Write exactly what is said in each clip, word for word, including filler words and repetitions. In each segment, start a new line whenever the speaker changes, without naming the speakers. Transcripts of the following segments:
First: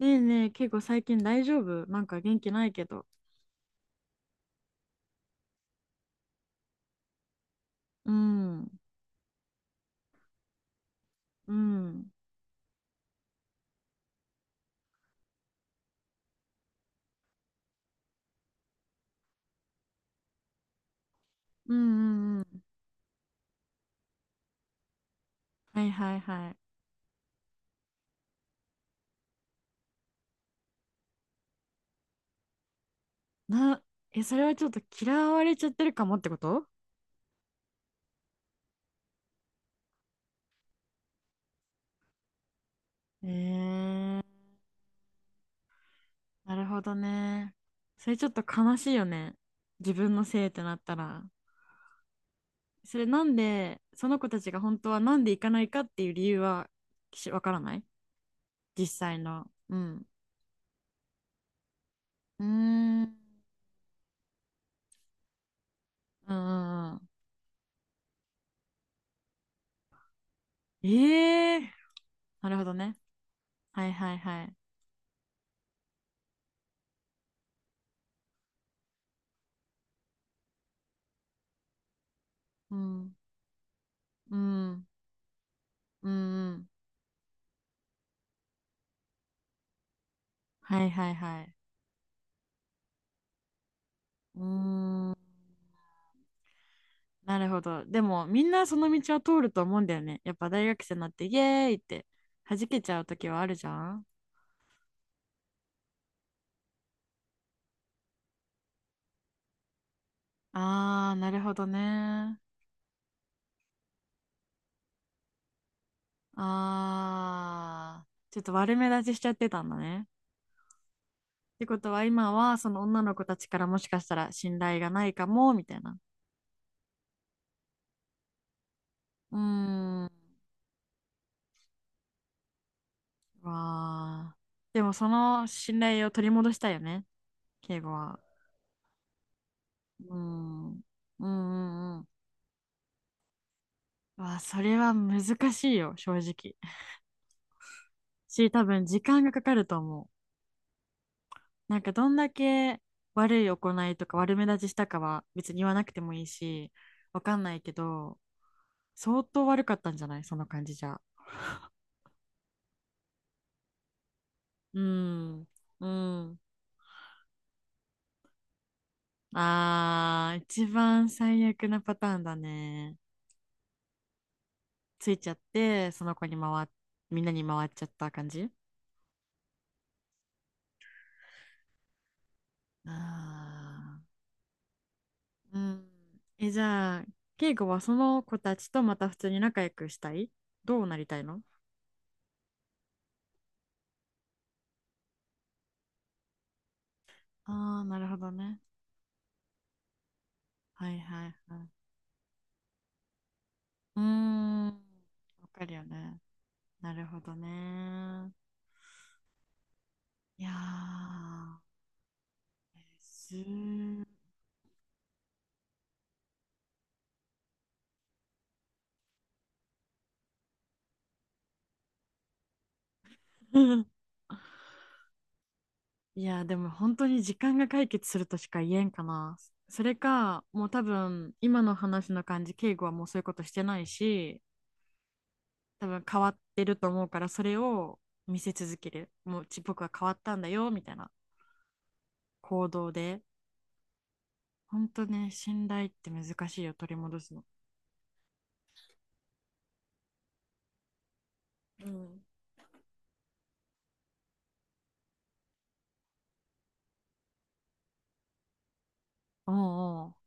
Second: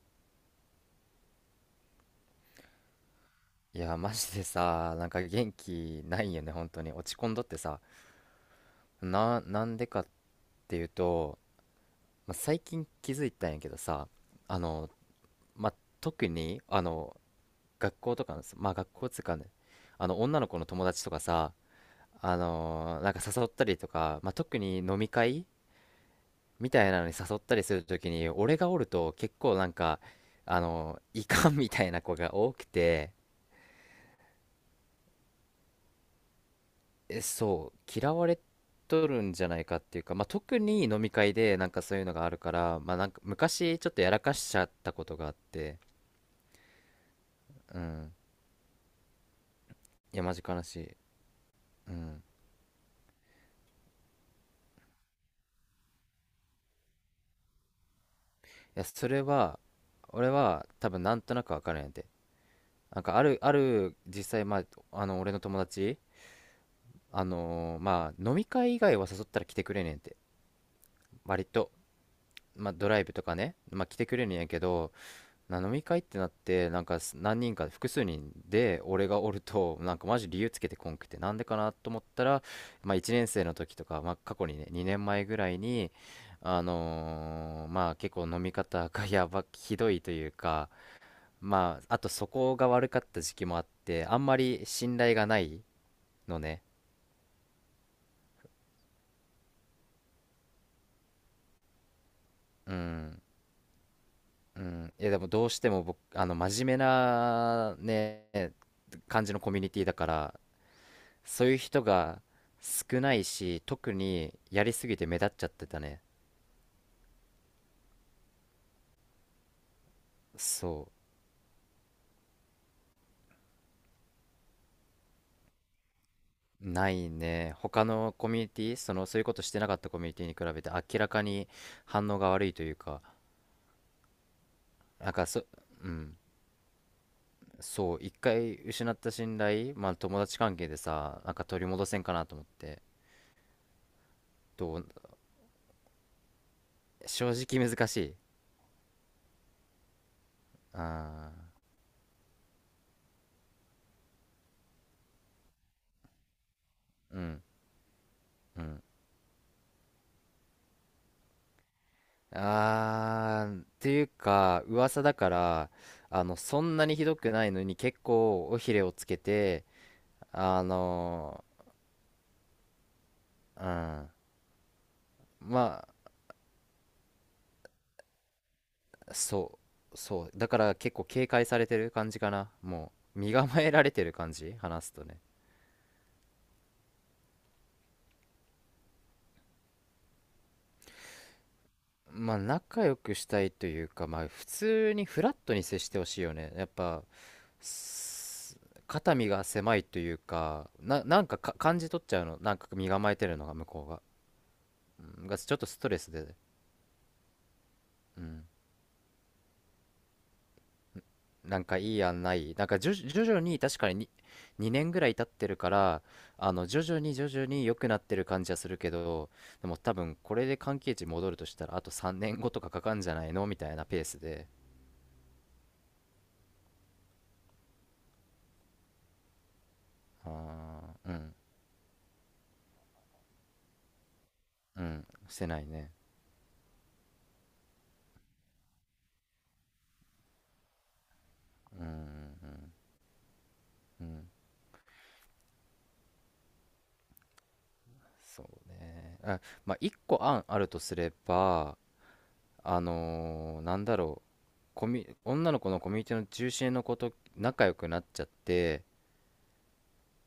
ねえねえ、結構最近大丈夫？なんか元気ないけど。
いや、マジでさ、なんか元気ないよね、本当に。落ち込んどってさ。
うん、うん、
な、なんでかっていうと、
うん、
まあ、最近気づいたんやけどさ、あの、まあ、特に、あの、学校とかの、まあ、学校つうかね、あの、女の子の友達とかさ、
う
あ
ん、うん。
のなんか誘ったりとか、まあ、特に飲み会
はいはいはい。
みたいなのに誘ったりするときに、俺がおると結構なんか、あの、いかんみたいな子が多くて、
な、え、それはちょっと嫌われちゃってるかもってこと？
え、そう、嫌われとるんじゃないかっていうか、まあ、特に飲み会でなんかそういうのがあるから、まあ、なんか
え
昔ちょっとやら
ー、
かしちゃったことがあって、
なるほどね。
う
そ
ん。
れちょっと悲しいよね。自分
いや、
の
マジ
せいっ
悲
てな
し
った
い。
ら。
うん。
それなんで、その子たちが本当はなんで行かないかっていう理由は、し、わからない、
いや、
実
そ
際
れ
の。
は、
うん。
俺は多分なんとなくわかるんやて。
うー
な
ん、
ん
う
かあ
ん、
る、ある、実際、まあ、あの、俺の友達、
うんうん。
あのーまあ、飲み会以外は誘ったら来てくれねんて。割
ええー、
と、
なるほ
まあ、
ど
ド
ね。
ライブとかね、ま
は
あ、
い
来て
は
く
い
れねん
は
や
い。
けど、な飲み会ってなってなんかす何人か複数人で俺がおるとなんかマジ理由つけてこんくて、なんでかなと思ったら、
う
まあ、
ん
いちねんせい生の時とか、まあ、過
う
去にね
ん、
にねんまえぐらいに、
う
あ
ん、
のーまあ結構飲み方が やばひどいというか、
はいはいはい。
まああとそこが悪かった時期もあって、あんま
うー
り信
ん、
頼がないのね。
なるほど。でも、みんなその道を通ると思うんだよね。やっぱ大学生になって、イエーイって弾
う
けちゃう
ん、
時はあるじゃん。
うん。いや、でもどうしても僕あの真面目なね感じのコミュニティだから、
あー、なる
そう
ほ
いう
ど
人が
ね。
少ないし、特にやりすぎて目立っちゃってたね。
あー、ちょっと悪目立ちしちゃってたんだね。
そ
ってことは、今はその女の子たちからもしかしたら信頼がないかも、みたいな。
う。ないね。他のコミュニティ、その、そういうこ
うー
としてなかったコミュ
ん、
ニティに比べて明らかに反応が悪いというか、
わー。でも、そ
なんかそ、
の信
う
頼を
ん。
取り戻したいよね、敬語
そう、一
は。
回失った信頼、まあ
う
友達関係
ん。う
で
ん
さ、
う
なんか取り戻せ
んう
ん
ん。
かなと思って、
わあ、そ
ど
れ
う、
は難しいよ、正直。
正直難しい。
し、多分時間がかかると思う。
ああ、
なんかどんだけ悪い行いとか悪目立ちしたかは別に言わなくてもいいし、
う
わかん
ん、
ないけど、
うん。
相当悪かったんじゃない？その感じじゃ。
あー、っていうか、
う
噂だか
ん。
ら、
う
あの、
ん。
そんなにひどくないのに結構尾ひれをつけて、
あー、
あ
一番最
の
悪なパターンだね。ついちゃっ
うん。ま
て、その子に回っ、みんなに回っちゃった感じ？
あ、そう、そう。だから結構警戒されてる感じかな。
あ
もう、身構えられ
ー
てる感じ、話すとね。
うん。え、じゃあ、敬語はその子たちとまた普通に仲良くしたい？どうなりたいの？
まあ、仲良くしたいというか、まあ、普通にフラットに接してほしいよね。やっぱ、
ああー、なるほど
す
ね。
肩身が狭いというか、
はい
な、な
は
ん
い
か、か
はい。
感じ取っちゃうの。なんか身構えてるのが、向こう
う
が。
ーん。わ
うんがちょっ
か
と
る
ス
よ
トレス
ね。
で、
なるほど
う
ね。
ん、
いや
な
ー、
んかいい案ない、なんか徐々徐
す
々に、確かに
ー
ににねんぐらい経ってるから、あの徐々に徐々に良くなってる感じはするけど、でも多分これで関係値戻るとしたら、あとさんねんごとかかかんじゃないのみたいな ペースで。
いやー、でも本当に時間が解決するとしか言えんかな。それか、もう多
あー、う
分、
ん、
今の話の感じ、敬語はもうそういうことしてないし、
うん、してない
多
ね。
分変わってると思うから、それを見せ続ける。もううち僕は変わったんだよみたいな、
うんう
行
ん
動で。
うん。
本当ね、信頼って難しいよ、取り戻すの。
そうね。あまあ、いっこ案あるとすれば、
うん。
あのーなんだろう、コミュ女の子のコミュニティの中心の子と仲良くなっちゃって、
おうお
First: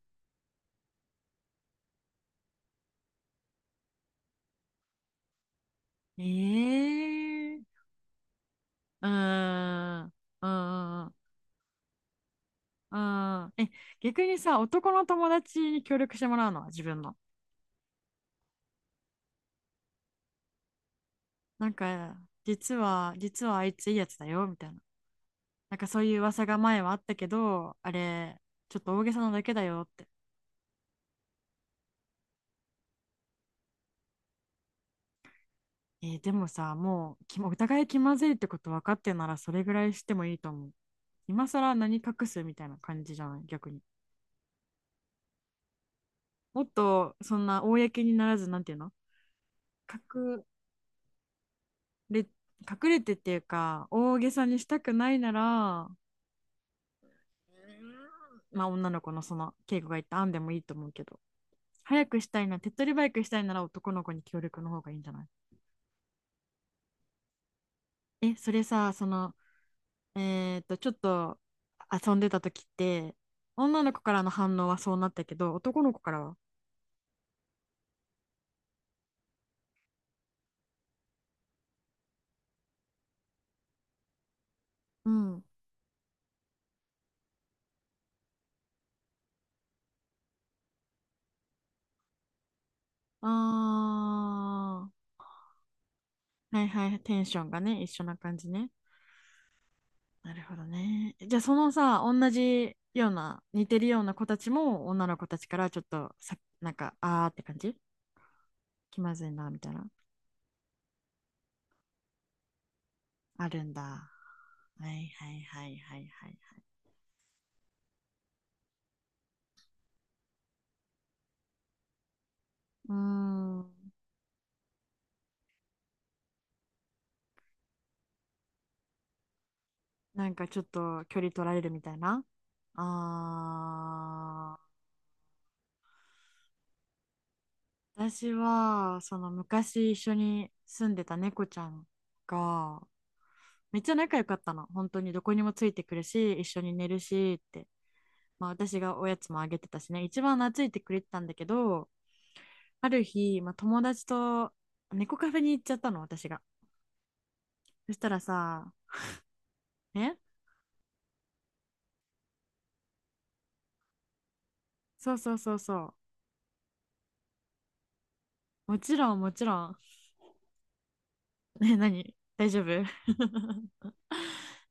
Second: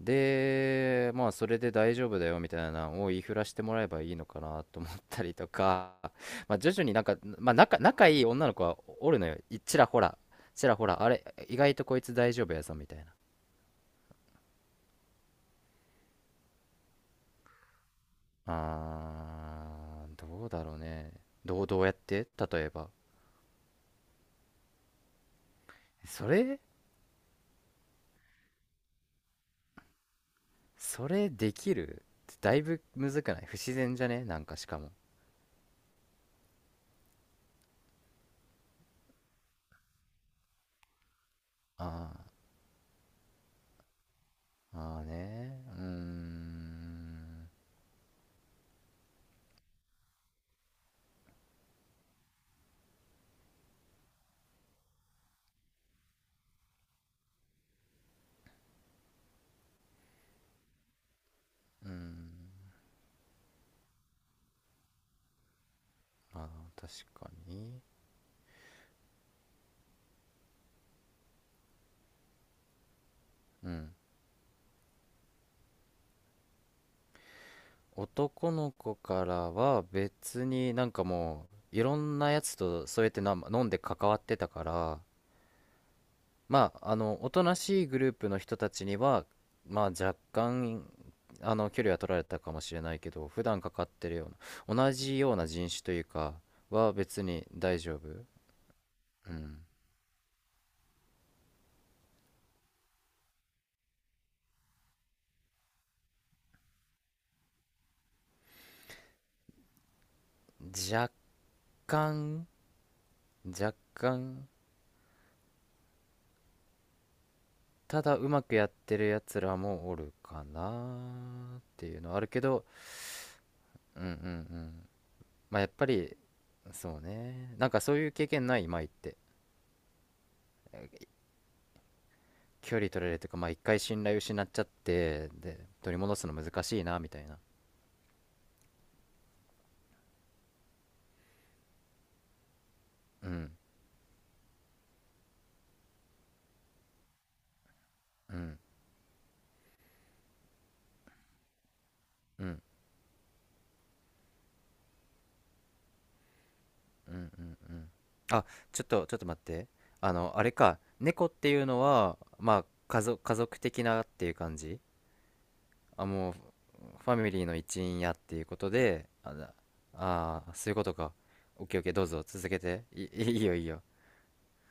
で、まあ、それで大丈夫だよみたいなのを言いふらしてもらえばいいのかなと思ったりとか、
う、え
まあ、徐々になんか、まあ、
え
仲、
ー、
仲いい女の子は
うー
おるのよ。いちらほ
ん、
ら、
う
ちらほら、
んう
あ
ん
れ、意外とこいつ大丈夫やぞみ
う
たいな。
ん、うんえ、逆にさ、男の友達に協力してもらうのは？自分の、
あー、どうだろうね。どう、
なん
どうやっ
か、
て例え
実
ば。
は実はあいついいやつだよみたいな、なんかそういう
そ
噂が
れ、
前はあったけど、あれちょっと大げさなだけだよって。
それできる？だいぶむずくない？不自然じゃね、なんかしかも。
えーでもさ、もうき お互い気まずいってこと分かってなら、それぐらいしてもいいと思う。今更何
あ
隠すみたいな感じじゃない、逆に。
ー、まあーね。うー
もっとそん
ん。
な公にならず、なんていうの、隠れ、隠れてっていうか、大げさにしたくないなら、まあ女の子のその稽古が言った案でもいいと思うけど、
うー
早く
ん。
したいな、手っ取り早くしたいなら男の子に協力の方がいいんじゃない？
まあー、確かに。
え、それさ、その、えっと、ちょっと遊んでた時って、
う
女
ん。
の子からの反応はそうなったけど、男の子からは、
男の子からは、別になんかもういろんなやつとそうやってな飲んで関わってたから、
うん。
まああのおとなしいグループの人たちには、まあ若干あの距離は取られたかもしれないけど、普段かかってるような、
あ
同じような人種というか
ー、はいは
は
い、テ
別
ンショ
に
ンが
大
ね、一
丈
緒
夫。
な感じね。
うん。
なるほどね。じゃあ、そのさ、同じような、似てるような子たちも、女の子たちからちょっとさ、なんか、あーって感じ、気まずいな、みたいな。
若干
ある
若
んだ。は
干
いはいはいはいはいはい。
ただうまくやってるやつらもおるかなっていうのはあるけど。
うーん、
うんうんうん。まあやっぱり、そうね、なんかそういう経験ない舞って、
なんかちょっと距離取られるみたいな。
距離取られるというか、まあ一回信頼失っ
あ、
ちゃって、で取り戻すの難しいなみたいな。
私は、その昔一緒に住んでた猫ちゃんが、
うん
めっちゃ仲良かったの。本当にどこにもついてくるし、一緒に寝るしって。
う
まあ
ん
私がおやつもあげてたしね、一番懐いてくれてたんだけど、
うん
ある日、まあ、友達と猫カフェに行っちゃったの、私が。
うんうんうん。
そしたら
あ
さ、
ちょっとちょっと待って、あ
ね、
のあれか、猫っていうのはまあ家族、家族的なっていう感じ？
そうそうそうそ
あもうファミリーの一員やっていうこと
う。もち
で、
ろん、も
あ
ちろ
だ
ん。
あー、そういうことか。 オッ
ね、
ケーオッケー、どう
何、
ぞ続
大
け
丈夫？
て、い、いいよ、いいよ。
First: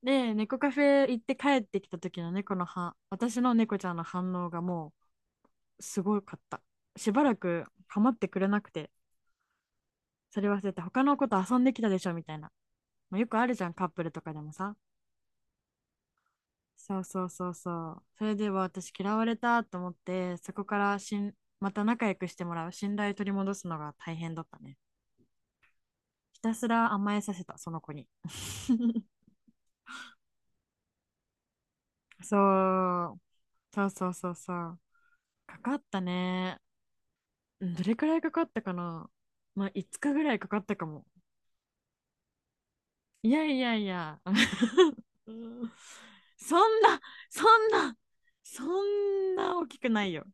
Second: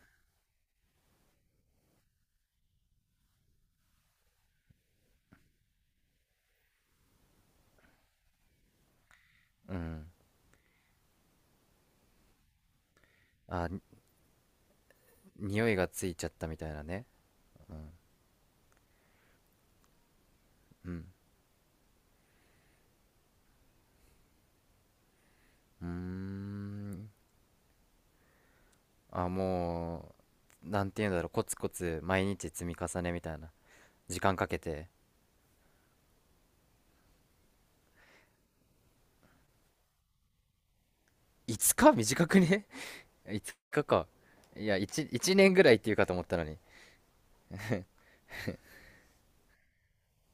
で、猫カフェ行って帰ってきた時の猫の反私の猫ちゃんの反応がもう、すごかった。しばらく構ってくれなくて、
うん。
それ忘れて他の子と遊んできたでしょみたいな。まあ、よくあるじゃ
あ
ん、
に、
カップルとかでもさ。
匂いがついちゃったみたいな
そう
ね。
そうそう
うん
そう。それでは私嫌われたと思って、そこか
う
ら
ん
しん、また仲良くしてもらう、信頼取り戻すのが大変だったね。
うー
ひたすら
ん。
甘えさせた、その子に。
あもうなんていうんだろう、コツコツ毎日積み重ね
そう、
みたいな、
そうそう
時
そう
間か
そ
け
う。
て。
かかったね。うん、どれくらいかかったかな。まあ、いつかぐらいかかったかも。
いつか短くね？
い
い
や
つ
いや
か
い
か
や、
いや、 いち,
う
一年ぐ
ん、
らいっていうかと思ったの
そ
に。
んな、そんな、そんな大きくないよ。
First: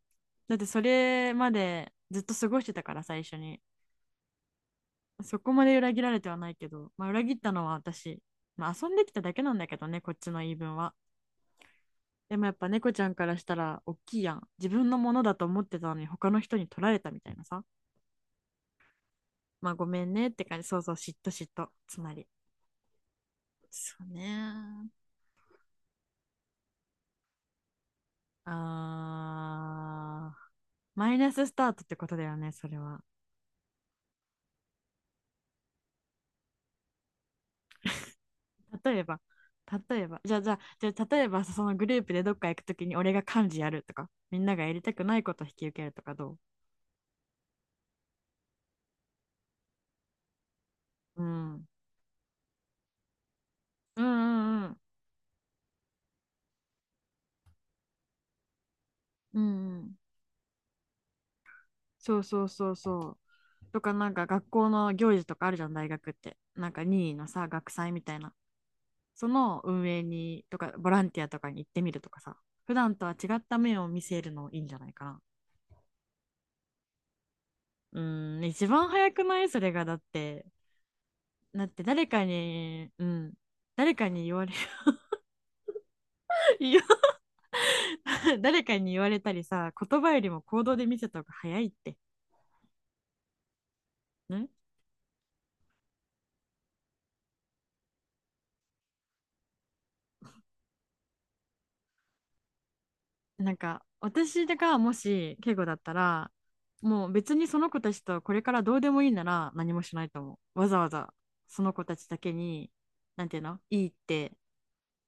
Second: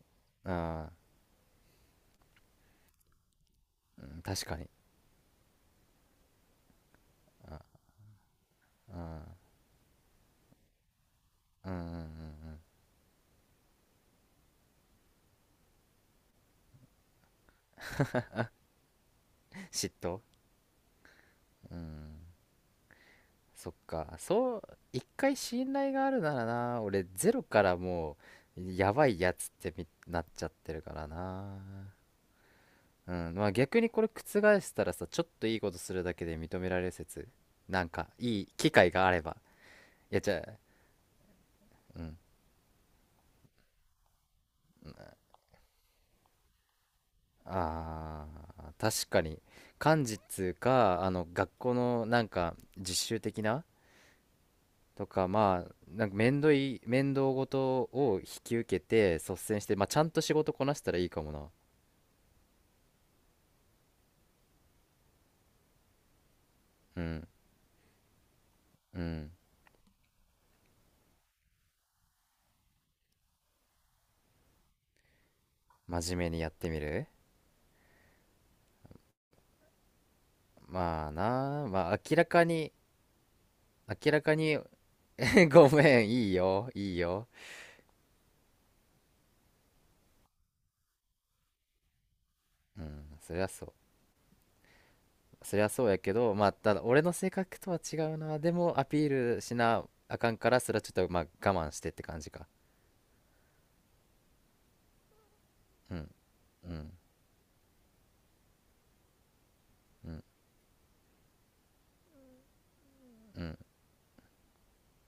だってそ
あ
れまでずっと過ごしてたから、最初に。
あ、うん、確かに。
そこまで裏切られてはないけど、まあ、裏切ったのは
あ
私。まあ、遊んできた
あ
だけなんだけどね、こっちの言い分は。
あ、うんうんうんう
でもやっ
ん、
ぱ猫ちゃんからしたら大きいやん。自分のものだと思ってたのに他の人に取られたみたいなさ。まあご
嫉
めん
妬、
ねって感じ。そうそう、嫉妬嫉妬。
う
つま
ん。
り。
そっ
そう
かそう。
ね。
一回信頼があるならな、俺ゼロからもう、やばいやつってみなっ
あ
ち
ー。
ゃってるから
マイナスス
な。
タートってことだよね、それは。
うん、まあ逆にこれ覆したらさ、ちょっといいことするだけで認められる説。なんか、いい機会
例え
があ
ば、
れば。
例え
いや、
ば、
じ
じゃあ、
ゃ
じ
あ、
ゃあ、じゃあ例えば、そのグル
う
ープ
ん。
でどっか行くときに俺が幹事やるとか、みんながやりたくないことを引き受けるとかど？
あー、確かに。漢字っつうか、あ
うう
の、学
ん。
校のなんか、実習的な
うんうんうん。
とか、まあ、なんか面倒い、面倒ごとを引き受けて、率
うん
先して、
う
まあ
ん。
ちゃんと仕事こなしたらいいかもな。
そうそうそうそう。とか、なんか学校の行事とかあるじゃん、大学って。なんか
う
任意の
ん、
さ、学祭みたいな。
う
そ
ん。
の運営に、とか、ボランティアとかに行ってみるとかさ。普段とは違った面を見せるのいいんじゃないかな。
真面目にやってみる。
うん、一番早くないそれが、だって。
まあ
だ
な、
って
まあ
誰
明
か
らかに、
に、うん、誰か
明ら
に言
か
われ、
に ごめん、いいよ、
言
いいよ。
誰かに言われたりさ、言葉よりも行動で見せた方が早いって。
うん、そりゃそう、
ね、
そりゃそうやけど、まあただ俺の性格とは違うな、でもアピールしなあかんから、それはちょっとまあ我慢してって感じか。
なんか、私がもし、敬語だった
うん
ら、
うん
もう別にその子たちとこれからどうでもいいなら何もしな
う
いと
ん
思う。わざわざ、その子たちだけに、なんてい
う
う
ん
のいいって、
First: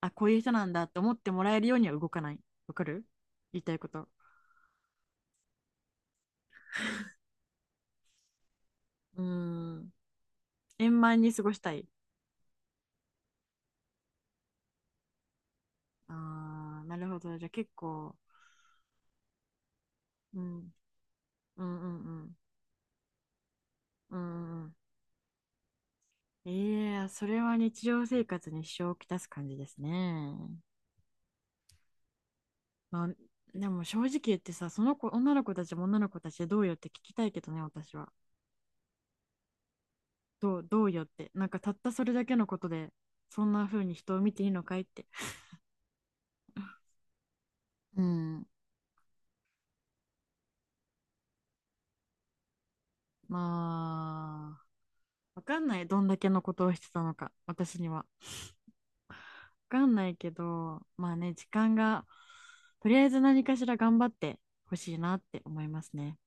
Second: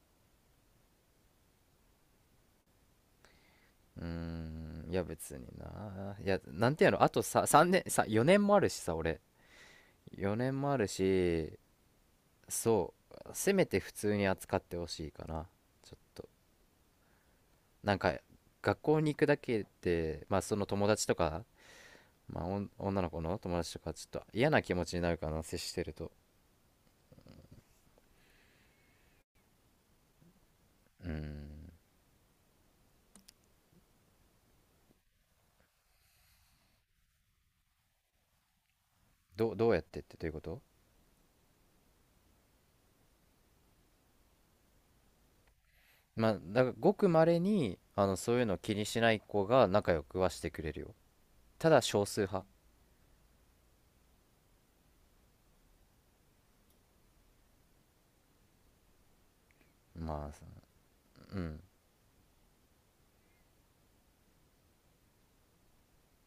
あ、こういう人なんだって思ってもらえるようには動かない。わかる？言いたいこ
うー
と。
ん、いや別にないやなんてやろ、あとささんねんさよねんもあるしさ、俺
うーん。
よねんもある
円満に過
し、
ごしたい。
そう、せめて普通に扱ってほしいかな。ちょっと
あー、なるほど。じゃあ結
なん
構、
か、学校に行くだけで、ま
う
あそ
ん、
の友達とか、
うんうんうん。
まあ、おん女の子の友達とかち
うん
ょっと
う
嫌な
んうん、
気持ちになるかな、接してると。
いやー、それは日常生活に支障をきたす感じですね。
うん。
まあ、でも正直言ってさ、その子、女の子たちも女の子たちでどうよって聞きたいけどね、私は。
どう、どうやってってというこ
ど
と？
う、どうよって。なんかたったそれだけのことで、そんな風に人を見ていいのかいって。
まあ、だからごくまれに
う
あのそういう
ん。
の気にしない子が仲良くはしてくれるよ。ただ少数派。
まあ、わかんない。どんだけのことをしてたのか、私には。わかんないけ
まあ、
ど、まあね、
う
時
ん。
間が、とりあえず何かしら頑張ってほしいなって思いますね。